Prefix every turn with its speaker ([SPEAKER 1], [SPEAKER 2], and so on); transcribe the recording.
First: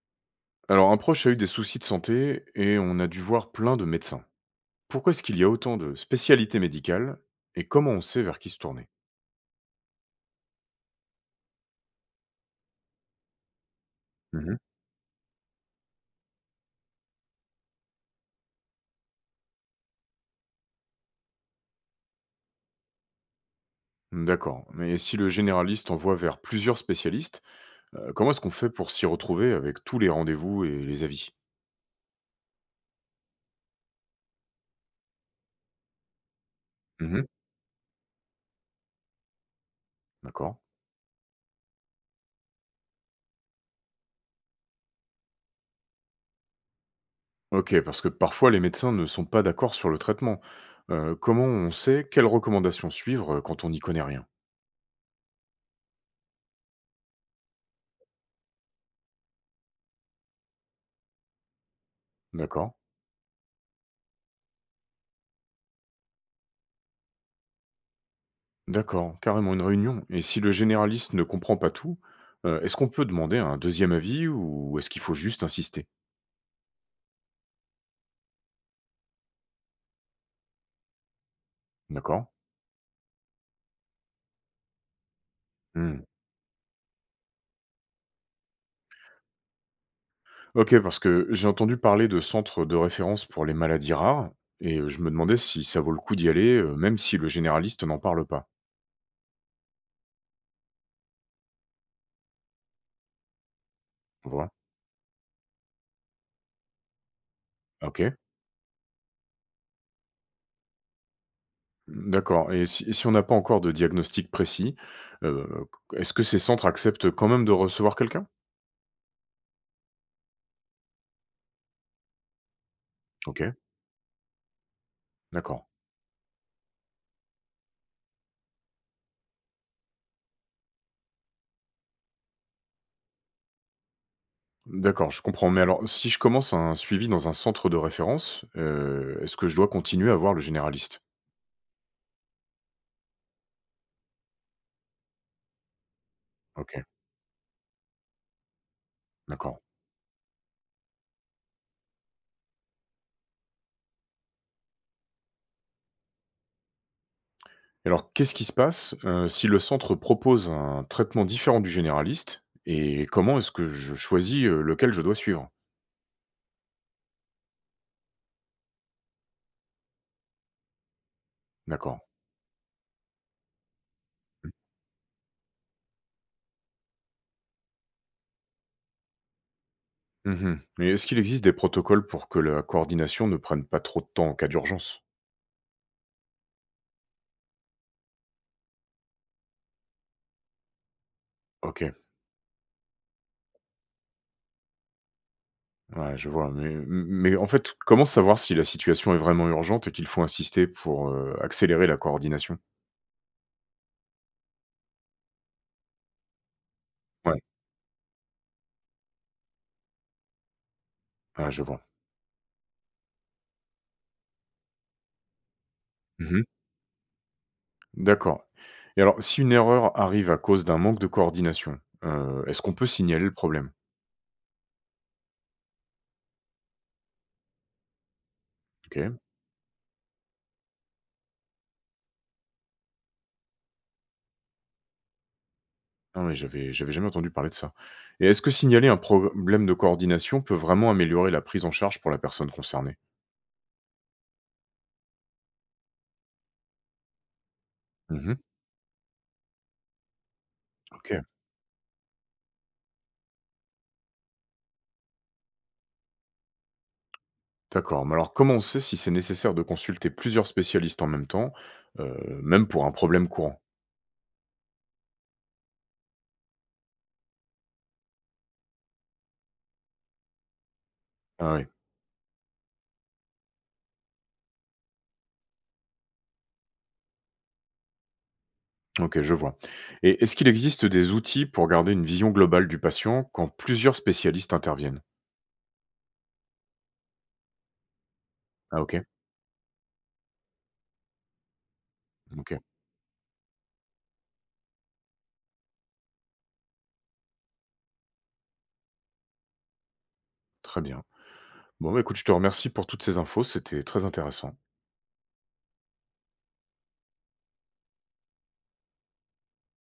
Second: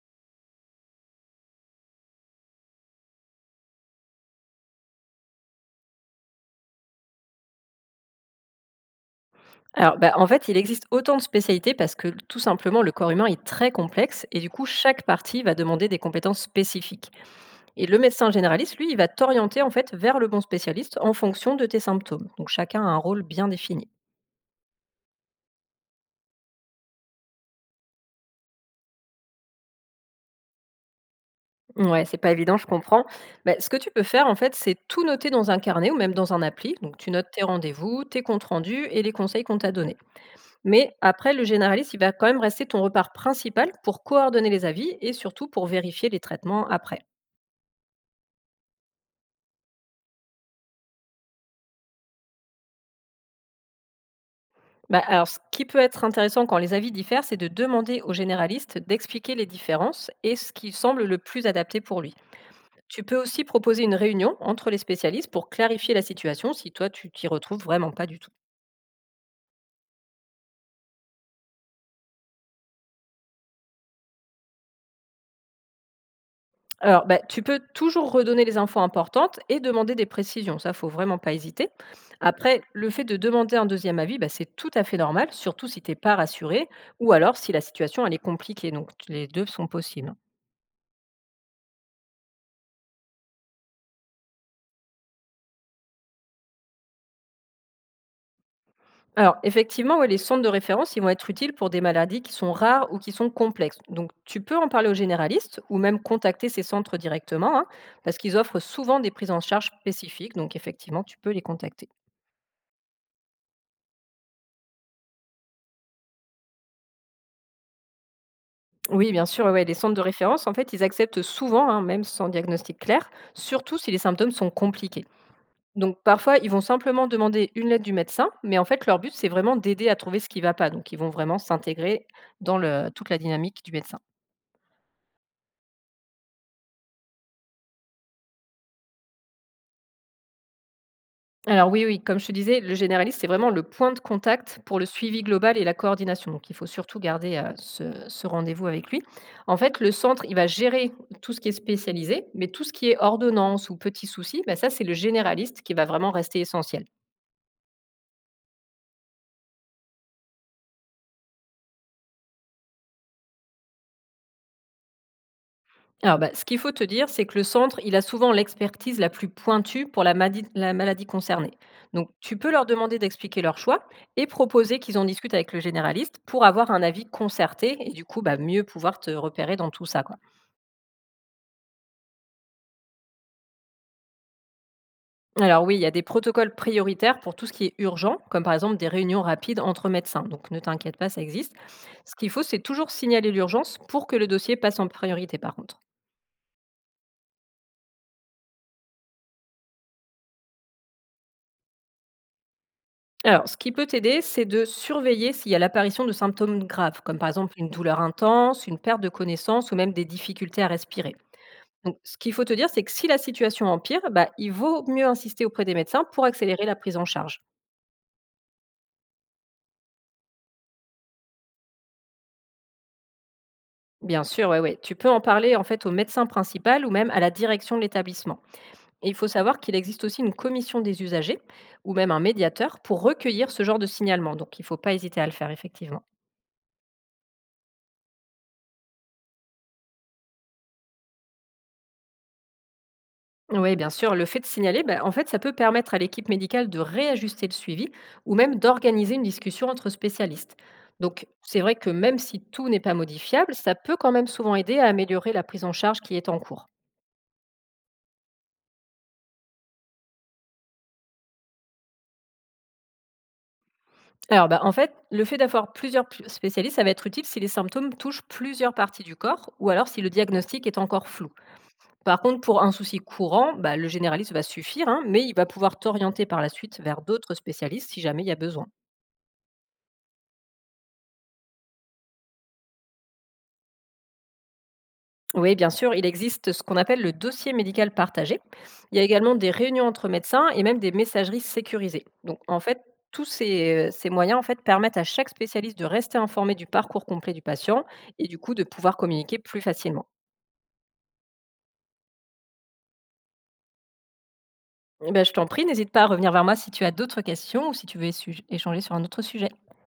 [SPEAKER 1] Alors, un proche a eu des soucis de santé et on a dû voir plein de médecins. Pourquoi est-ce qu'il y a autant de spécialités médicales et comment on sait vers qui se tourner?
[SPEAKER 2] Alors, bah, en fait, il existe autant de spécialités parce que tout simplement le corps humain est très complexe et du
[SPEAKER 1] Mhm.
[SPEAKER 2] coup chaque partie va demander des compétences spécifiques. Et le médecin généraliste, lui, il va t'orienter en fait vers le bon spécialiste en fonction de tes symptômes. Donc chacun a un rôle bien défini.
[SPEAKER 1] D'accord, mais si le généraliste envoie vers plusieurs spécialistes, comment est-ce qu'on fait pour s'y retrouver avec tous les rendez-vous et les avis?
[SPEAKER 2] Ouais, c'est pas évident, je comprends. Bah, ce que tu peux faire en fait, c'est tout noter dans un carnet ou même dans un appli. Donc tu
[SPEAKER 1] Mhm.
[SPEAKER 2] notes tes rendez-vous, tes comptes rendus et les conseils qu'on t'a donnés.
[SPEAKER 1] D'accord.
[SPEAKER 2] Mais après, le généraliste, il va quand même rester ton repère principal pour coordonner les avis et surtout pour vérifier les traitements après.
[SPEAKER 1] Ok, parce que parfois les médecins ne sont pas d'accord sur le traitement. Comment on sait quelles recommandations suivre quand on n'y connaît rien?
[SPEAKER 2] Bah, alors, ce qui peut être intéressant quand les avis diffèrent, c'est de demander au généraliste d'expliquer les différences et ce qui semble le plus adapté pour lui.
[SPEAKER 1] D'accord.
[SPEAKER 2] Tu peux aussi proposer une réunion entre les spécialistes pour clarifier la situation si toi, tu t'y retrouves vraiment pas du tout.
[SPEAKER 1] D'accord, carrément une réunion. Et si le généraliste ne comprend pas tout, est-ce qu'on peut demander un deuxième avis ou est-ce qu'il faut juste insister?
[SPEAKER 2] Alors, bah, tu peux toujours redonner les infos importantes et demander des précisions. Ça, faut vraiment pas hésiter.
[SPEAKER 1] D'accord.
[SPEAKER 2] Après, le fait de demander un deuxième avis, bah, c'est tout à fait normal, surtout si t'es
[SPEAKER 1] Hmm.
[SPEAKER 2] pas rassuré ou alors si la situation elle est compliquée. Donc, les deux sont possibles.
[SPEAKER 1] Ok, parce que j'ai entendu parler de centres de référence pour les maladies rares et je me demandais si ça vaut le coup d'y aller, même si le généraliste n'en parle pas.
[SPEAKER 2] Alors, effectivement, ouais, les centres de référence, ils vont être utiles pour des maladies qui sont rares ou qui sont complexes. Donc,
[SPEAKER 1] Tu
[SPEAKER 2] tu
[SPEAKER 1] vois.
[SPEAKER 2] peux en parler aux généralistes ou même contacter ces centres directement, hein,
[SPEAKER 1] Ok.
[SPEAKER 2] parce qu'ils offrent souvent des prises en charge spécifiques. Donc, effectivement, tu peux les contacter.
[SPEAKER 1] D'accord. Et si on n'a pas encore de diagnostic précis, euh, est-ce que ces centres acceptent quand même de recevoir quelqu'un?
[SPEAKER 2] Oui, bien sûr, ouais, ouais, les centres de référence, en fait, ils acceptent souvent, hein, même sans diagnostic clair,
[SPEAKER 1] Ok,
[SPEAKER 2] surtout si les symptômes sont compliqués.
[SPEAKER 1] d'accord.
[SPEAKER 2] Donc, parfois, ils vont simplement demander une lettre du médecin, mais en fait, leur but, c'est vraiment d'aider à trouver ce qui ne va pas. Donc, ils vont vraiment s'intégrer dans toute la dynamique du médecin.
[SPEAKER 1] D'accord, je comprends. Mais alors, si je commence un suivi dans un centre de référence, est-ce que je dois continuer à voir le généraliste?
[SPEAKER 2] Alors oui, oui, comme je te disais, le généraliste, c'est vraiment le point de contact pour le suivi global et la coordination. Donc, il faut
[SPEAKER 1] OK,
[SPEAKER 2] surtout garder ce rendez-vous avec lui. En
[SPEAKER 1] d'accord.
[SPEAKER 2] fait, le centre, il va gérer tout ce qui est spécialisé, mais tout ce qui est ordonnance ou petits soucis, bah, ça, c'est le généraliste qui va vraiment rester essentiel.
[SPEAKER 1] Et alors, qu'est-ce qui se passe, si le centre propose un traitement différent du généraliste? Et comment est-ce que je choisis, lequel je dois suivre?
[SPEAKER 2] Alors, bah, ce qu'il faut te dire, c'est que le centre, il a souvent l'expertise la plus pointue pour la maladie concernée.
[SPEAKER 1] D'accord.
[SPEAKER 2] Donc, tu peux leur demander d'expliquer leur choix et
[SPEAKER 1] Mmh.
[SPEAKER 2] proposer qu'ils en discutent avec le généraliste pour avoir un avis concerté et du coup, bah, mieux pouvoir te repérer dans tout ça, quoi.
[SPEAKER 1] Mmh. Et est-ce qu'il existe des protocoles pour que la coordination ne prenne pas trop de temps en cas d'urgence?
[SPEAKER 2] Alors oui, il y a des protocoles prioritaires pour tout ce qui est urgent, comme par exemple des réunions rapides entre médecins. Donc ne t'inquiète pas, ça existe.
[SPEAKER 1] OK,
[SPEAKER 2] Ce qu'il faut, c'est toujours signaler l'urgence pour que le dossier passe en priorité, par contre.
[SPEAKER 1] ouais, je vois. Mais en fait, comment savoir si la situation est vraiment urgente et qu'il faut insister pour, accélérer la coordination?
[SPEAKER 2] Alors, ce qui peut t'aider, c'est de surveiller s'il y a l'apparition de symptômes graves, comme par
[SPEAKER 1] Ouais,
[SPEAKER 2] exemple une douleur intense, une perte de connaissance ou même des difficultés à respirer.
[SPEAKER 1] ouais, je vois.
[SPEAKER 2] Donc, ce qu'il faut te dire, c'est que si la situation empire, bah, il vaut mieux insister auprès des médecins pour
[SPEAKER 1] Mmh.
[SPEAKER 2] accélérer la prise en charge.
[SPEAKER 1] D'accord, et alors si une erreur arrive à cause d'un manque de coordination, est-ce qu'on peut signaler le problème?
[SPEAKER 2] Bien sûr, ouais, ouais. Tu peux en parler en fait au médecin principal ou même à la direction de l'établissement. Et
[SPEAKER 1] OK.
[SPEAKER 2] il faut savoir qu'il existe aussi une commission des usagers ou même un médiateur pour recueillir ce genre de signalement. Donc, il ne faut pas hésiter à le faire, effectivement.
[SPEAKER 1] Non mais j'avais jamais entendu parler de ça, et est-ce que signaler un problème de coordination peut vraiment améliorer la prise en charge pour la personne concernée?
[SPEAKER 2] Oui, bien sûr, le fait de signaler, ben, en fait, ça peut permettre à l'équipe médicale de réajuster le suivi ou
[SPEAKER 1] Mmh.
[SPEAKER 2] même d'organiser une discussion entre spécialistes.
[SPEAKER 1] OK,
[SPEAKER 2] Donc, c'est vrai que même si tout n'est pas modifiable, ça peut quand même souvent aider à améliorer la prise en charge qui est en cours.
[SPEAKER 1] d'accord. Mais alors comment on sait si c'est nécessaire de consulter plusieurs spécialistes en même temps, même pour un problème courant?
[SPEAKER 2] Alors, ben, en fait, le fait d'avoir plusieurs spécialistes, ça va être utile si les symptômes touchent plusieurs parties du corps ou alors si le diagnostic est encore flou.
[SPEAKER 1] Ah oui.
[SPEAKER 2] Par contre, pour un souci courant, bah, le généraliste va suffire, hein, mais il va pouvoir t'orienter par la suite vers d'autres spécialistes si jamais il y a besoin.
[SPEAKER 1] OK, je vois, et est-ce qu'il existe des outils pour garder une vision globale du patient quand plusieurs spécialistes interviennent?
[SPEAKER 2] Oui, bien sûr, il existe ce qu'on appelle le dossier médical partagé.
[SPEAKER 1] Ah
[SPEAKER 2] Il y
[SPEAKER 1] OK.
[SPEAKER 2] a également des réunions entre médecins et même des messageries sécurisées. Donc,
[SPEAKER 1] OK,
[SPEAKER 2] en fait, tous ces, ces moyens en fait, permettent à chaque spécialiste de rester informé du parcours complet du patient et du coup de pouvoir communiquer plus facilement.
[SPEAKER 1] très bien. Bon, bah, écoute, je te remercie pour toutes ces infos, c'était très intéressant.
[SPEAKER 2] Eh ben, je t'en prie, n'hésite pas à revenir vers moi si tu as d'autres questions ou si tu veux échanger sur un autre sujet.